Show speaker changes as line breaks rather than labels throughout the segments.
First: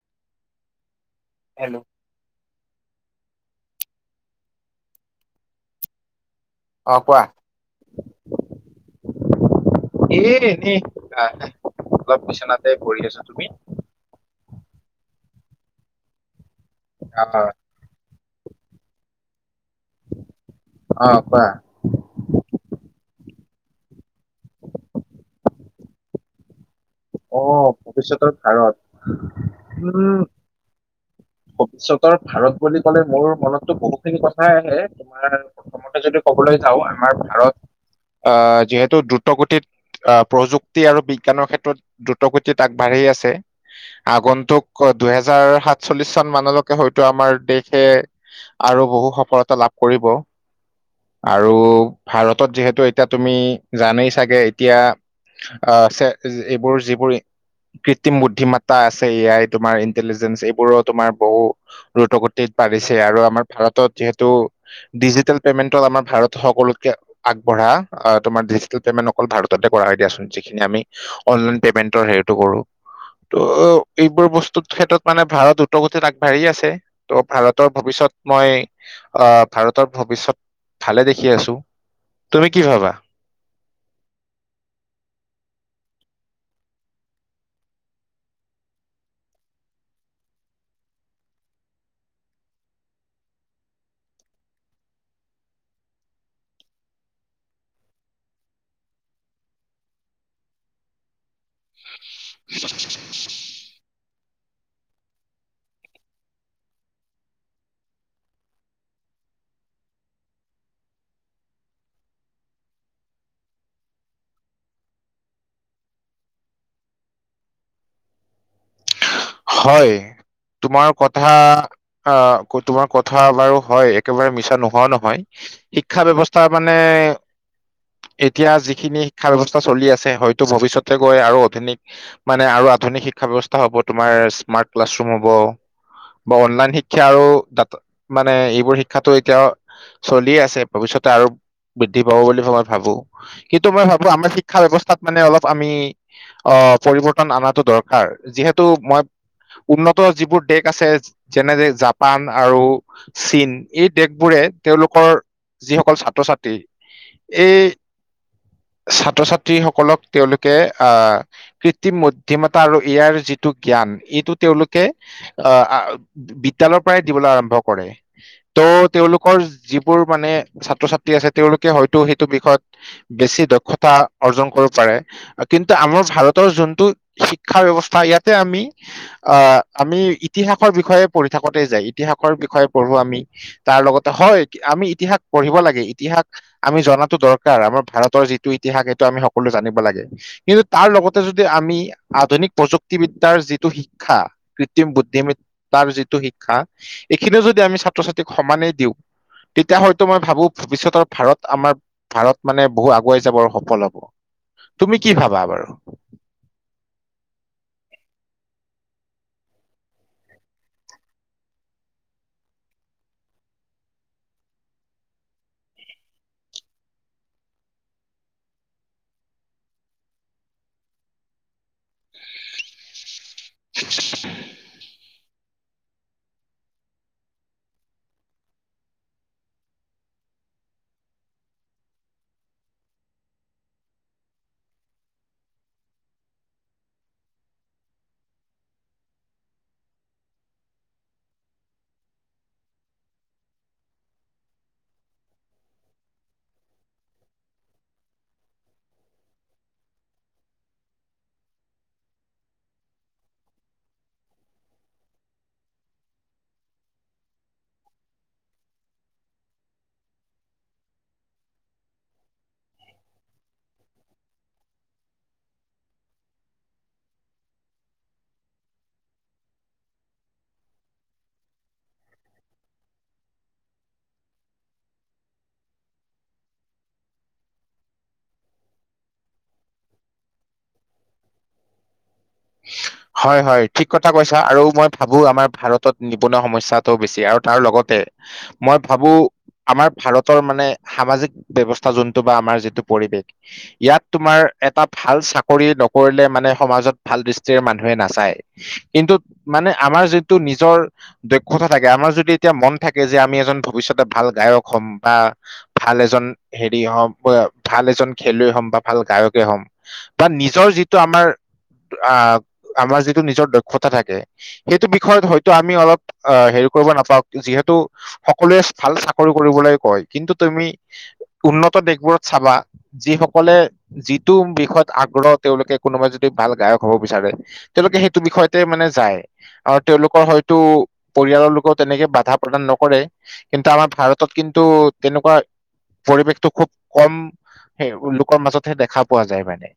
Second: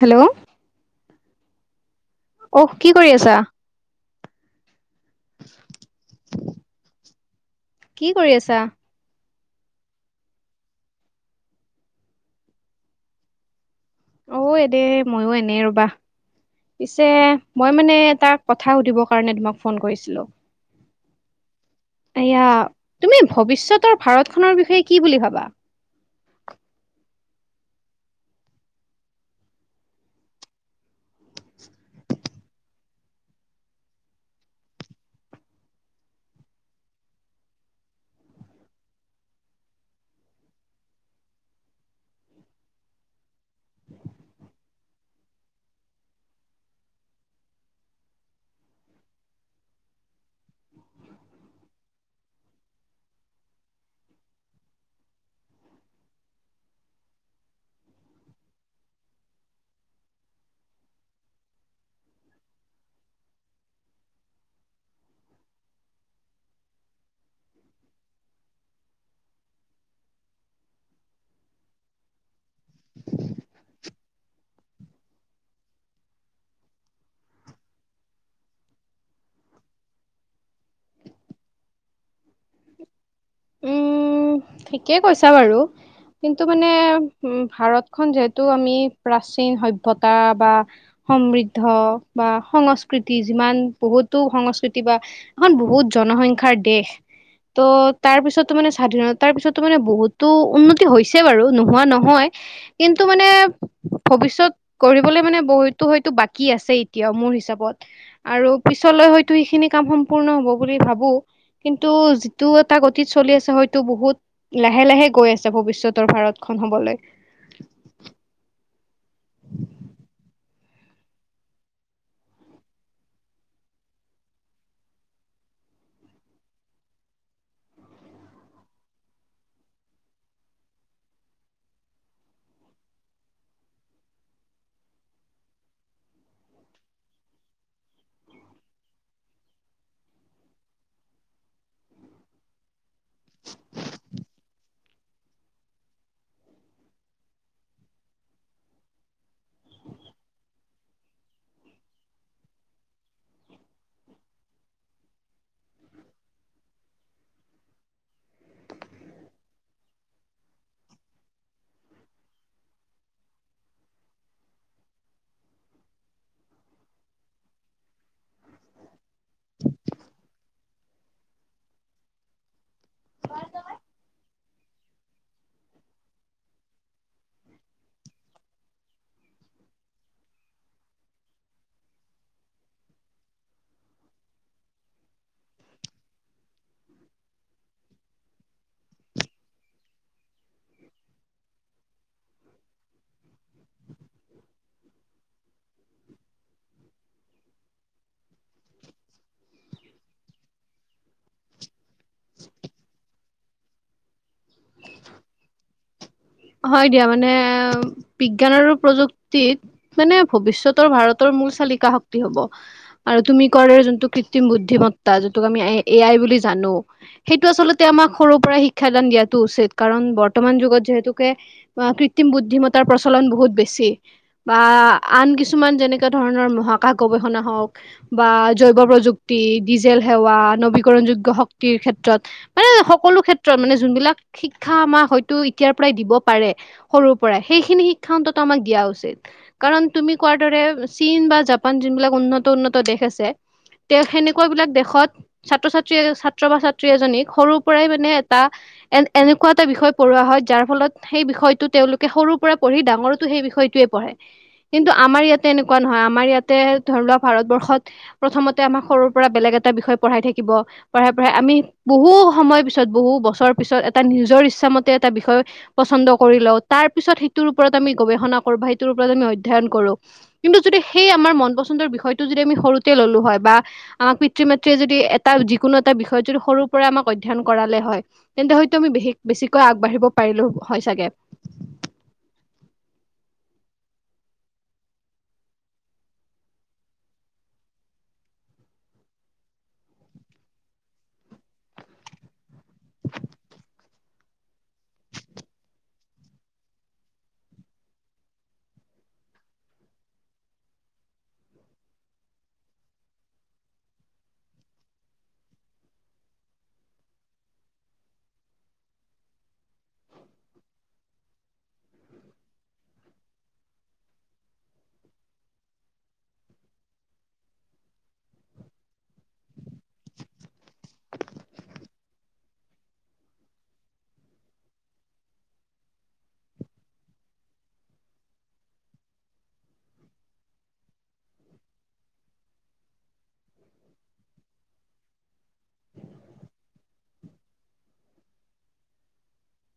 Hello
hello
অহ কি কৰি আছা [unintelligible]
পোৱা
কি কৰি আছা
এ এনে আহ অলপ বিচনাতে পৰি আছো তুমি
অ এনে ময়ো এনেই ৰবা, পিছে
আহ
মই মানে এতা কথা সুধিবৰ কাৰণে তোমাক ফোন কৰিছিলো
অ কোৱা
এয়া তুমি ভৱিষ্যতৰ ভাৰত খনৰ বিষয়ে কি বুলি ভাবা। [unintelligible]
অহ ভৱিষ্যতৰ ভাৰত উম ভৱিষ্যতৰ ভাৰত বুলি ক'লে মোৰ মনততো বহুতখিনি কথাই আহে তোমাৰ প্ৰথমতে যদি কবলৈ যাও আমাৰ ভাৰত আহ যিহেতু দ্ৰুত গতিত আহ প্ৰযুক্তি আৰু বিজ্ঞানৰ ক্ষেত্ৰত দ্ৰুতগতিত আগবাঢ়ি আছে আগন্তুক দুহেজাৰ সাতচল্লিশ কিমান মানলৈকে হয়তো আমাৰ দেশে আৰু বহু সফলতা লাভ কৰিব। আৰু ভাৰতত যিহেতু এতিয়া তুমি জানেই চাগে এতিয়া আহ চ এইবোৰ যিবোৰ কৃত্ৰিম বুদ্ধিমত্তা আছে এ আই তোমাৰ ইণ্টেলিজেন্ঞ্চ এইবোৰত তোমাৰ বৌ আমাৰ ভাৰত সকলোতকে আগবঢ়া আহ তোমাৰ ডিজিটেল পেমেণ্ট অকল ভাৰততে কৰাই দিয়াচোন যিখিনি আমি অনলাইন পেমেন্টৰ হেৰিটো কৰো ত' এইবোৰ বস্তু ক্ষেত্ৰত মানে ভাৰত দগতিত আগবাঢ়ি আছে ত' ভাৰতৰ ভৱিষ্যত মই আহ ভাৰতৰ ভৱিষয়ত ভালে দেখি আছো। তুমি কি ভাবা?
উম ঠিকেই কৈছা বাৰু কিন্তু মানে উ ভাৰতখন যিহেতু আমি প্ৰাচীন সভ্যতা বা সমৃদ্ধ বা সংস্কৃতি যিমান বহুতো সংস্কৃতি বা এখন বহুত জন জনসংখ্যাৰ দেশ ত' তাৰ পিছতো মানে স্বাধীনতাৰ পিছত মানে বহুতো উন্নতি হৈছে বাৰু নোহোৱা নহয় কিন্তু মানে ভৱিষ্যত কৰিবলৈ মানে বহুতো হয়তো বাকী আছে এতিয়াও মোৰ হিচাপত আৰু পিছলৈ হয়টো সিখিনি কাম সম্পূৰ্ণ হ'ব বুলি ভাবো কিন্তু যি এটা গতিত চলি আছে হয়তো বহুত লাহে-লাহে গৈ আছে ভৱিষ্যতৰ ভাৰতখন হ'বলৈ। [inaudible]
হয় তোমাৰ কথা অ তোমাৰ কথা বাৰু হয় একেবাৰে মিছা নোহোৱা নহয় শিক্ষা ব্যৱস্থা মানে নে এতিয়া যিখিনি শিক্ষা ব্যৱস্থা চলি আছে হয়তো ভৱিষ্যতে গৈ আৰু আধুনিক মানে আৰু আধুনিক শিক্ষাব্যৱস্থা হব তোমাৰ স্মাৰ্ট ক্লাছৰুম হ'ব বা অনলাইন শিক্ষা আৰু মানে এইবোৰ শিক্ষাতো এতিয়া চলিয়ে আছে ভবিষ্যত আৰু বৃদ্ধি পাব বুলি মই ভাবো কিন্তু মই ভাবো আমাৰ শিক্ষা ব্যৱস্থা মানে অলপ আমি অ পৰিৱৰ্তন অনাটো দৰকাৰ যিহেতু মই উন্নত যিবোৰ দেশ আছে যেনে যে জাপান আৰু চীন এই দেশবোৰে তেওঁলোকৰ যিসকল ছাত্ৰ ছাত্ৰী এই ছাত্ৰ ছাত্ৰী সকলক তেওঁলোকে আহ কৃত্ৰিম বুদ্ধিমতা আৰু ইয়াৰ যি যটো জ্ঞান এইটো তেওঁলোকে আহ বিদ্যালয়ৰপৰাই দিবলৈ আৰম্ভ কৰে। ত' তেওঁলোকৰ যিবোৰ মানে ছাত্ৰ ছাত্ৰী আছে তেওঁলোকে হয়তো সেইটো বিষয়ত বেছি দক্ষতা অৰ্জন কৰিব পাৰে কিন্তু আমাৰ ভাৰতৰ যোনটো শিক্ষা ব্যৱস্থা ইয়াত আমি অ আমি ইতিহাসৰ বিষয়ে পঢ়ি থাকোতে যাই ইতিহাসৰ বিষয়ে পঢ়ো আমি তাৰ লগতে হয় আমি ইতিহাস পঢ়িব লাগে, ইতিহাস আমি জনাতো দৰকাৰ আমাৰ ভাৰতৰ যিটো ইতিহাস সেইটো আমি সকলোৱে জানি'ব লাগে। কিন্তু তা'ৰ লগতে আমি আধুনিক প্ৰযুক্তিৰ ব বিদ্যাৰ যিটো শিক্ষা কৃত্ৰিম বুদ্ধিমদ্তাৰ যিটো শিক্ষা এইখিনিও যদি আমি ছাত্ৰ ছাত্ৰীক সমানেই দিওঁ তেতিয়া হয়তো মই ভাবো পিছত আৰু ভাৰত আমাৰ ভাৰত মানে বহু আগুৱাই যাব আৰু সফল হব। তুমি কি ভাবা বাৰু?
হয় দিয়া মানে বিজ্ঞান আৰু প্ৰযুক্তিত মানে ভৱিষতৰ ভাৰতৰ মূল চা কা শক্তি হব আৰু তুমি কৰ যোনটো কৃত্ৰিম বুদ্ধিমত্তা যিটোক আমি এ আই বুলি জানো সেইটো আচলতে আমাক সৰুৰ পৰাই শিক্ষাদান দিয়টো উচিত কাৰণ বৰ্তমান যত যিহেতু ক্ৰিতিম বুদ্ধিমত্তাৰ প্ৰচলন বহুত বেছি। বা আনকিছ কিছুমান যেনেককা ধৰণৰ মহাকাশ গৱেষণা হওক বা জৈৱ প্ৰযুক্তি, ডিজেল সেৱা, নবিকৰণ যুইগ শক্তি ক্ষেত্ৰত মানে সকলো ক্ষেত্ৰত যবিলাক শিক্ষা আমাৰ হয় দিব পাৰে সৰুৰ পৰাই সেইখিনি শিক্ষা অন্ট'ট আমাক দিয়া হৈছিল। কাৰণ তুমি কোৱাৰ দৰে চীন বা জাপান যোন বিলাক উন্নত উন্নত দেশ আছে তে সেনেকুৱাাবলাক দেশত ছাত্ৰ- ছাত্ৰী, ছাত্ৰ বা ছাত্ৰী এজনীক সৰুৰ পৰাই মানে এটা এ এনেকুৱা এটা বিষয় পঢ়োৱা হয় যাৰ ফলত সেই বিষয়টো তেওঁলোকে সৰুৰ পৰা পঢ়ি ডাঙৰৰতো সেই বিষয়টোৱে পঢ়ে কিন্তু আমাৰ ইয়াতে তেনেকুৱা নহয় আমাৰ ইয়াতে ধৰি লোৱা ভাৰতবৰ্ষত প্ৰথমতে আমাৰ সৰুৰ পৰা বেলেগ এটা বিষয় পঢ়াই থাকিব পঢ়াই পঢ়াই আমি বহু সময়ৰ পিছত বহু বছৰ পিছত এটা নিজৰ ইচ্ছাামতে এটা বিষয় পচন্দ কৰি লওঁ তাৰ পিছত সেইটোৰ ওপৰত আমি গৱেষণা কৰো বা সেইটোৰ ওপৰত আমি অধ্যয়ন কৰোঁ। কিন্তু যদি সেই আমাৰ মন পচন্দৰ বিষয়টো যদি আমি সৰুতে ল'লো হয় বা আমাক পিতৃ মাতৃয়ে যদি এটা। যিকোনো এটা বিষয়ত যদি সৰুৰ পৰাই আমাক অধ্যয়ন কৰালে হয় তেন্তে হয়তো আমিে বেছিকৈ আগবাঢ়িব। পাৰিলোঁ হয় চাগে।
হয় হয় ঠিক কথা কৈছা আৰু মই ভাবো আমাৰ ভাৰতত নিবনুৱা সমস্যাটো বেছি আৰু তাৰ লগতে। মই ভাবোঁ। আমাৰ ভাৰতৰ মানে সামাজিক ব্যৱস্থা যোনটো বা আমাৰ যিটো পৰিৱেশ ইয়াত তোমাৰ। এটা ভাল চাকৰি নকৰিলে মানে সমাজত। ভাল দৃষ্টিৰে মানুহে নাচায় কিন্তু মানে আমাৰ যিটো নিজৰ দক্ষতা থাকে আমাৰ। আমাৰ যদি এতিয়া মন থাকে যে আমি এজন ভৱিষ্যতে ভাল গায়ক হ'ম বা ভাল এজন হেৰি হম। ভাল এজন খেলুৱৈ হ'ম বা ভাল গায়কে হ'ম বা নিজৰ যিটো আমাৰ। অ আমাৰ যিটো। নিজৰ দক্ষতা থাকে সেইটো বিষয়ত হয়তো আমি অলপ হেৰি কৰিব নাপাওঁ যিহেতু। সকলোৱে ভাল চাকৰি কৰিবলৈ কয় কিন্তু তুমি উন্নত দেশবোৰত চাবা যি। সকলে যিটো বিষয়ত আগ্ৰহ তেওঁলোকে কোনোবা যদি। যদি ভাল গায়ক হ'ব বিচাৰে তেওঁলোকে সেইটো বিষয়তে মানে যায়। আৰু তেওঁলোকৰ হয়তো পৰিয়ালৰ লোকেও তেনেকে বাধা প্ৰদান নকৰে কিন্তু আমাৰ ভাৰতত কিন্তু। কিন্তু তেনেকুৱা। পৰিৱেশটো খুব কম লোকৰ মাজতহে দেখা পোৱা যায় মানে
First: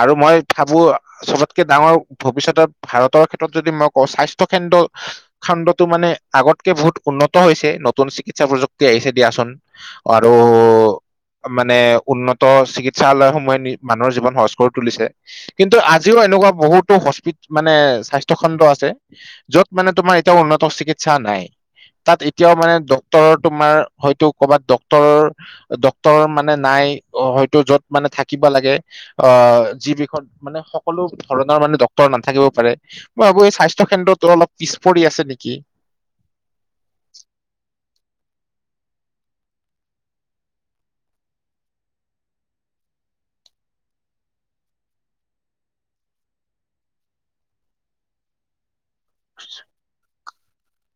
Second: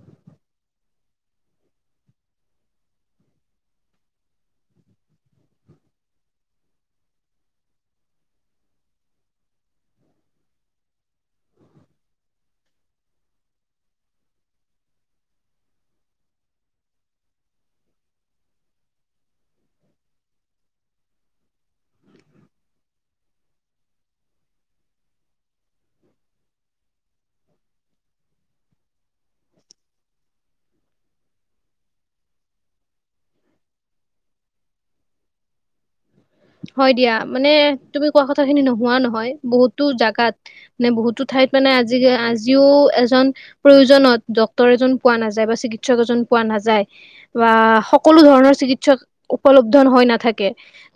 আৰু মই। ভাবোঁ চবতকে ডাঙৰ ভৱিষ্যতত ভাৰতৰ ক্ষেত্ৰত যদি মই কওঁ স্বাস্থ্য কেন্দ্ৰত। খণ্ডতটো মানে আগতকে বহুত উন্নত হৈছে নতুন চিকিৎসা প্ৰযুক্তি আহিছে দিয়াচোন। আৰু মানে উন্নত। চিকিৎসালয়সমূহে মানুহৰ জীৱন সহজ কৰি তুলিছে। কিন্তু আজিও এনেকুৱা বহুতো হস্পিটেলত মানে স্বাস্থ্য কেন্দ্ৰ আছে য'ত মানে তোমাৰ। এতিয়া উন্নত চিকিৎসা নাই। তাত এতিয়াওঁ মানে ডক্তৰৰ তোমাৰ হয়তো কৰ'বাত ডক্তৰৰ। ডক্তৰ মানে নাই হয়তো যত মানে থাকিব লাগে অ যি। বিষয়ত মানে সকলো ধৰণৰ মানে ডক্তৰ নাথাকিব পাৰে মই ভাবোঁ এই স্বাস্থ্য কেন্দ্ৰতো অলপ পিছ পৰি আছে নেকি।
উম। হয় দিয়া মানে তুমি কথা খিনি নোহোৱা নহয় বহুতো জাগাত বহুত। ঠাইত মানে আজি আজিও এজন প্ৰয়োজনত ডক্তৰ এজন পোৱা নাযায় বা চিকিৎসক এজন পোৱা। পোৱা নাযায় বা সকলো ধৰণৰ চিকিৎসক। উপলব্ধ হৈ নাথাকে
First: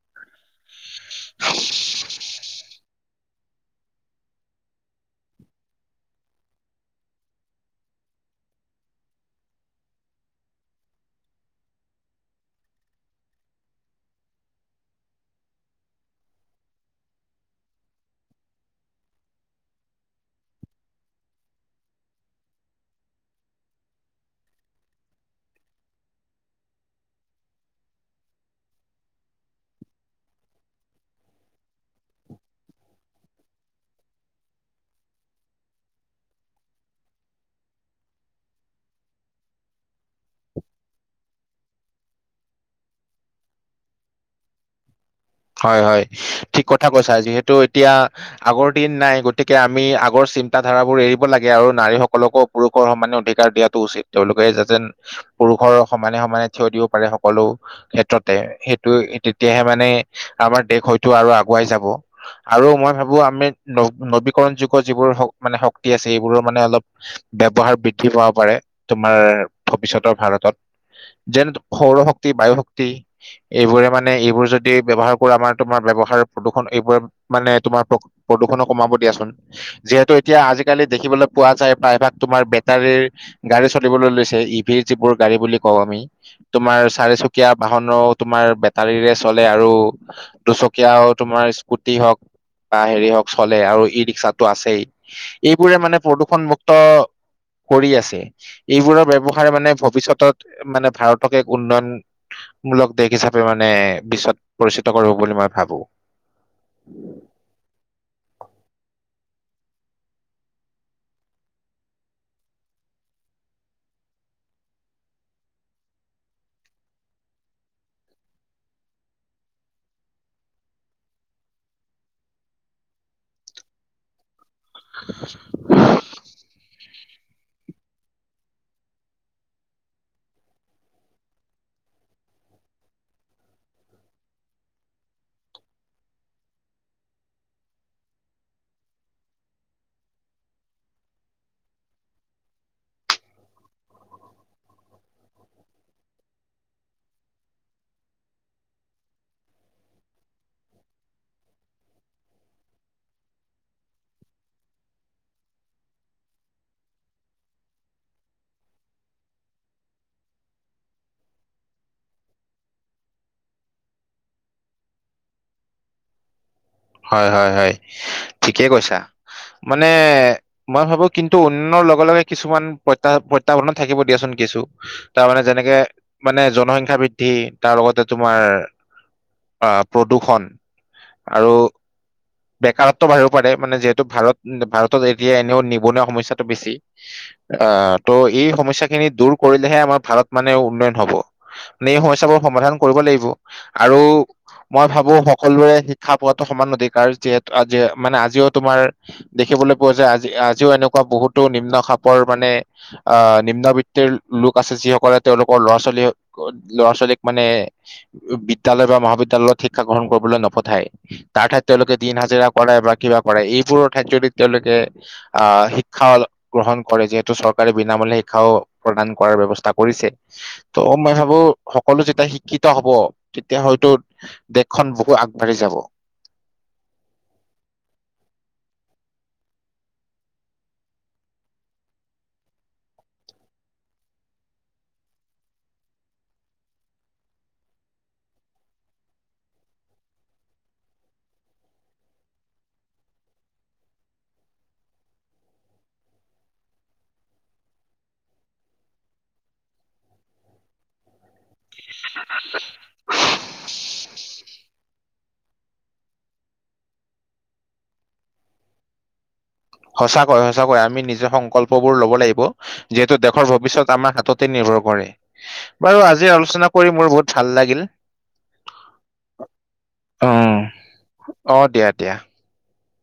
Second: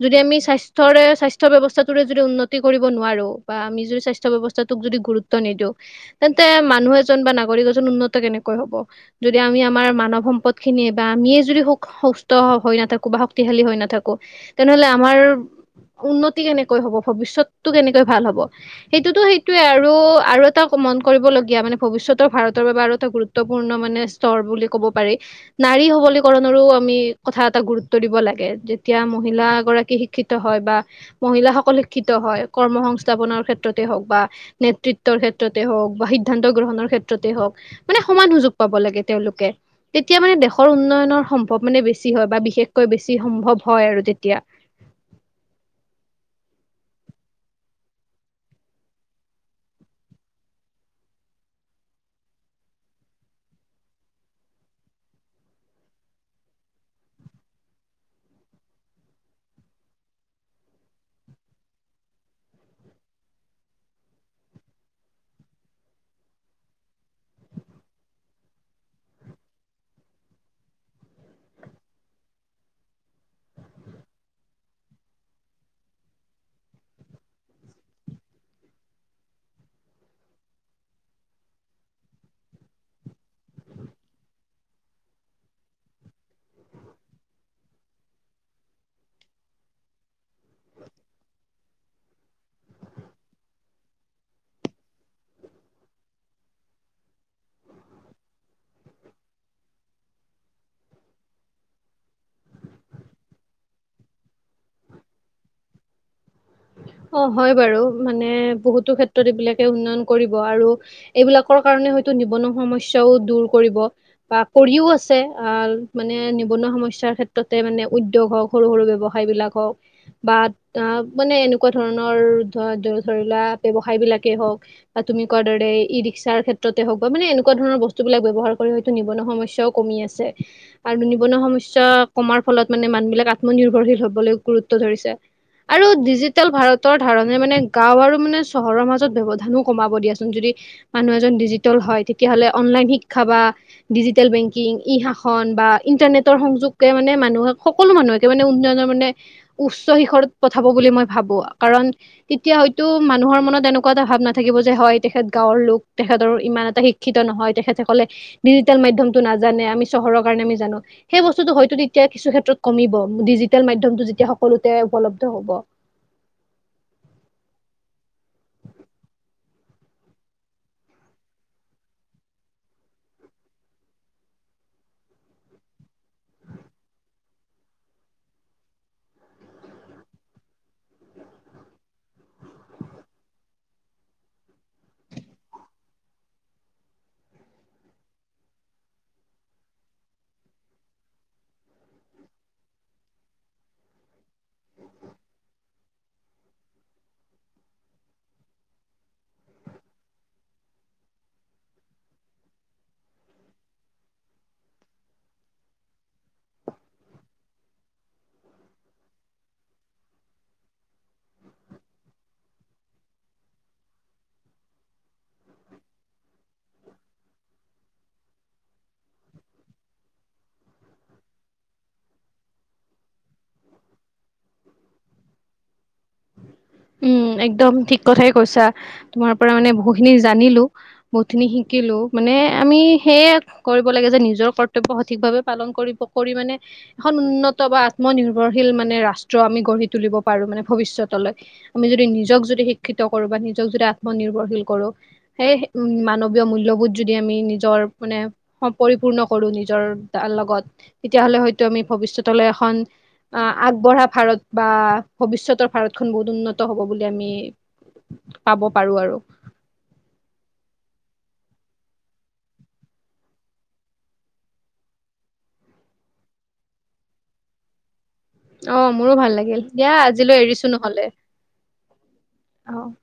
যদি আমি স্বাস্থ্যৰে স্বাস্থ্য ব্যৱস্থাটোৰে যদি উন্নত। উন্নতি নোৱাৰোঁ বা আমি যদি স্বাস্থ্য ব্যৱস্থোক যদি গুৰুত্ব নিদিওঁ তেন্তে মানুহ বা। উন্নত কেনেকৈ হ'ব যদি আমি আমাৰ মানৱ সম্পদ খিনিয়ে বা আমিয়ে যদি সু সুস্থ। হৈ নাথাকোঁ বা শক্তিশালী হৈ নাথাকোঁ তেনেহলে আমাৰ। উন্নতি কেনেকৈ হব ভৱিষ্যতটো কেনেকৈ ভাল হব সেইটোতো সেইটোয়ে আৰু আৰু এটা কথা। মন কৰিবলীয়া মানে ভৱিষতৰ ভাৰতৰ বাবে আৰু এটা গুৰুত্বপূৰ্ণ মানে স্তৰ বুলি ক'ব পাৰি নাই। সবলীকৰণৰো আমি কথা এটা গুৰুত্ব দিব লাগে যেতিয়া। মহিলাগৰাকী শিক্ষিত হয় বা মহিলাসকল শিক্ষিত হয় কৰ্ম সংস্থাপনৰ ক্ষেত্ৰতে হওঁক বা। নেতৃত্বৰ ক্ষেত্ৰতে হওঁক বা সিদ্ধান্ত গ্ৰহণৰ ক্ষেত্ৰতে হওঁক মানে সমান সুযোগ পাব লাগে তেওঁলোকে। তেতিয়া মানে দেশৰ উন্নয়নৰ সম্ভৱ মানে বেছি হয় বা বিশেষকৈ বেছি সম্ভৱ হয় আৰু। এতিয়া।
হয় হয় ঠিক কথা কৈছা যিহেতু এতিয়া আগৰ দিন নাই গতিকে আমি আগৰ। চিন্তা ধাৰাবোৰ এৰিব লাগে আৰু নাৰীসকলকো পুৰুষৰ সমানে অধিকাৰ দিয়াটো উচিত তেওঁলোকে যাতে। পুৰুষৰ সমানে সমানে থিয় দিব পাৰে সকলো ক্ষেত্ৰতে সেইটো তেতিয়াহে মানে। আমাৰ দেশ হয়তো আৰু আগুৱাই যাব। আৰু মই ভাবোঁ আমি ন নবীকৰণ যুগৰ যিবোৰ মানে শক্তি আছে সবোৰৰ মানে অলপ। ব্যৱহাৰ বৃদ্ধি পাব পাৰে তোমাৰ ভৱিষ্যতৰ ভাৰতত। যেনে সৌৰ শক্তি বায়ু শক্তি এইবোৰে মানে এইবোৰ যদি। এই ব্যৱহাৰ কৰা আমাৰ তোমাৰ ব্যৱহাৰ প্ৰদূষণ এইবোৰৰে মানে তোমাৰ প্ৰদূষণো কমাব দিয়াচোন যিহেতু এতিয়া আজিকালি দেখিবলৈ পোৱা যায় প্ৰায়ভাগ তোমাৰ বেটাৰী গাড়ী চলিবলৈ লৈছে ই এই যিবোৰ গাড়ী বুলি ক ও আমি তোমাৰ চাৰিচকীয়া বাহনেও তোমাৰ বেতাৰিৰে চলে আৰু দুচকীয়া তোমাৰ স্কুটি হওক বা হেৰি হওক চলে আৰু ই ৰিক্সাতটো আছেই এইবোৰে মানে প্ৰদূষণ মুুক্ত কৰি আছে এইবোৰৰ ব্যৱহাৰে মানে ভৱিষ্যতত মানে ভাৰতক এক উন্নয়ন মূলক দেশ হিচাপে মানে বিশ্বত পৰিচিত কৰিব বুলি মই ভাবো
অ হয় বাৰু মানে বহুতো ক্ষেত্ৰত এইবিলাকে উন্নয়ন কৰিব আৰু এইবিলাকৰ কাৰণে হয় নিবনুৱা সমস্যাও দৰ কৰিব বা কৰিও আছে মানে নিবনুৱা সমস্যা সমস্য ক্ষেত্ৰতে মানে উদ্যগ হক সৰু সৰু ব্যৱসায় বিলাক হক বা মানে এনেকুৱা ধৰণৰ ধৰি লোৱা ব্যৱসায়বিলাকেই হওক। বা তুমি কোৱাৰ দৰে ই ৰিকচা ক্ষেত্ৰতে হওক বা মানে এনেকুৱা ধৰণৰ বস্তু বস্তু বিলাক ব্যবহাৰ কৰি হয়তো নিবনুৱা সমস্যা কমি আছে আৰু নিবনুৱা সমস্যা কমাৰ ফলত মানে মানুহ বিলাক আত্মনিৰ্ভৰশীল হব গুৰুত্ব ধৰিছে আৰু দিজি ভাৰতৰ ধাৰণে মানে গাঁও আৰু মানে চহৰৰ মাজত ব্যৱধানো কমাব দিয়াচোন যদি মানুহ এজন দিজিতেল হয় তেতিয়াহলে অনলাইন শিক্ষা বা বাদিজিতেল বেংকিং ই শাসন বা ইনতানেতৰ সংযোগে মানে মানুহ সকলো মানুহকে মানে উন্নয়নৰ মানে উচ্চ শিখৰত পঠাব বুলি মই ভাবো কাৰণ তেতিয়া হয়তো মানুহৰ মনত এনেকুৱা এটা ভাৱ নাথাকিব যে হয় তেখেত গাঁৱৰ লোক তেখৰ ইমান এটা শিক্ষিত নহয় তেখেতসকলে ডিজিটেল মাধ্য়মতটো নাজানে আমি চহৰৰ কাৰণে আমি জানো। সেই বস্তুটো হয়তো তেতিয়া কিছু ক্ষেত্ৰত কমিব ডিজিটেল মাধ্যমটো যেতিয়া সকলোতে উপলব্ধ হ'ব।
হয় হয় হয় ঠিকেই কৈছা। মানে মই ভাবো কিন্তু উন্য়নৰ লগে লগে কিছুমান প্ৰতাহ প্ৰত্থাবানো থাকিব দিয়াচোন। দিছো তাৰ মানে যেনেকে মানে জনসংখ্যা বৃদ্ধি তাৰ লগতে তোমাৰ আহ প্ৰদূৰ্ষণ আৰু বেকাৰত্ব বাঢ়িব পাৰে মানে যিহেতু ভাৰত ভাৰতত এতিয়া এনেও নিবনুৱা সমস্যাটো বেছি। ত' এই সমস্যা খিনি দূৰ কৰিলেহে আমাৰ ভাৰত মানে উন্নয়ন হব মেন সমস্যাবো সমাধান কৰিব লাগিব আৰু মই ভাবো সকলোৰে শিক্ষা পোৱটো সমান অধিক কাৰাৰ আজি মানে আজিও তোমাৰ দেখিবলৈ পোৱা যায় আজি আজিও এনেকুৱা বহুতো নিম্ন খাপৰ মানে নিম্ন বৃত্তিৰ লোক আছে যিসকলে তেওঁলোকৰ লৰা ছোৱালী ল'ৰা ছোৱালীক মানে বিদ্যয়ালয় বা মহাবিদ্যালয়ত শিক্ষা গ্ৰহণ কৰিবলৈ নপঠায় তাৰ ঠাইত তেওঁলোকে দিন হাজিৰা কৰে বা কিবা কৰে এইবোৰৰ ঠাইত যদি তেওঁলোকে আহ শিক্ষা গ্ৰহণ কৰে যিহেতো চৰকাৰে বিনামূলীয়া শিক্ষাও প্ৰদান কৰা ব্যৱস্থা কৰিছে ত মই ভোবো সকলো যেতিয়া শিক্ষিত হ'ব তেতিয়া হয়তো দেশখন বহু আগবাঢ়ি যাব।
উম একদম ঠিক কথাই কৈছা তোমাৰ পৰা মানে বহুতখিনি জানিলো বহুতখিনি শিকিলো মানে। আমি সেয়ে কৰিব লাগে যে নিজৰ কৰ্তব্য সঠিক ভাৱে পালন কৰিব কৰি মানে এখন। উন্নত বা আত্মনিৰ্ভৰশীল মানে ৰাষ্ট্ৰ আমি গঢ়ি তুলিব পাৰো মানে ভৱিষ্যতলৈ আমি যদি নিজক যদি শিক্ষিত কৰো বা নিজক যদি আত্মনিৰ্ভৰশীল কৰো সেই মানৱীয় মূল্য বুত যদি আমি নিজৰ মানে পৰিপূৰ্ণ কৰো নিজৰ ত লগত তেতিয়াহলে হয়তো আমি ভৱিষতলৈ এখন অ আগবঢ়া ভাৰত বা ভৱিষ্যতৰ ভাৰতখন বহুত উন্নত হ'ব বুলি আমি পাব পাৰো আৰু
সঁচাকৈ সঁচাকৈ আমি নিজৰ সংকল্প বোৰ লব লাগিব যিহেতু দেশৰ ভৱিষ্যত আমাৰ হাততে নিৰ্ভৰশীল নকৰে বাৰু আজি আলোচনা কৰি মোৰ বহুত ভাল লাগিল।
অ মোৰো ভাল লাগিল দিয়া
অ
আজিলৈ এৰিছো নহলে
অ দিয়া দিয়া।
আহ। [inaudible]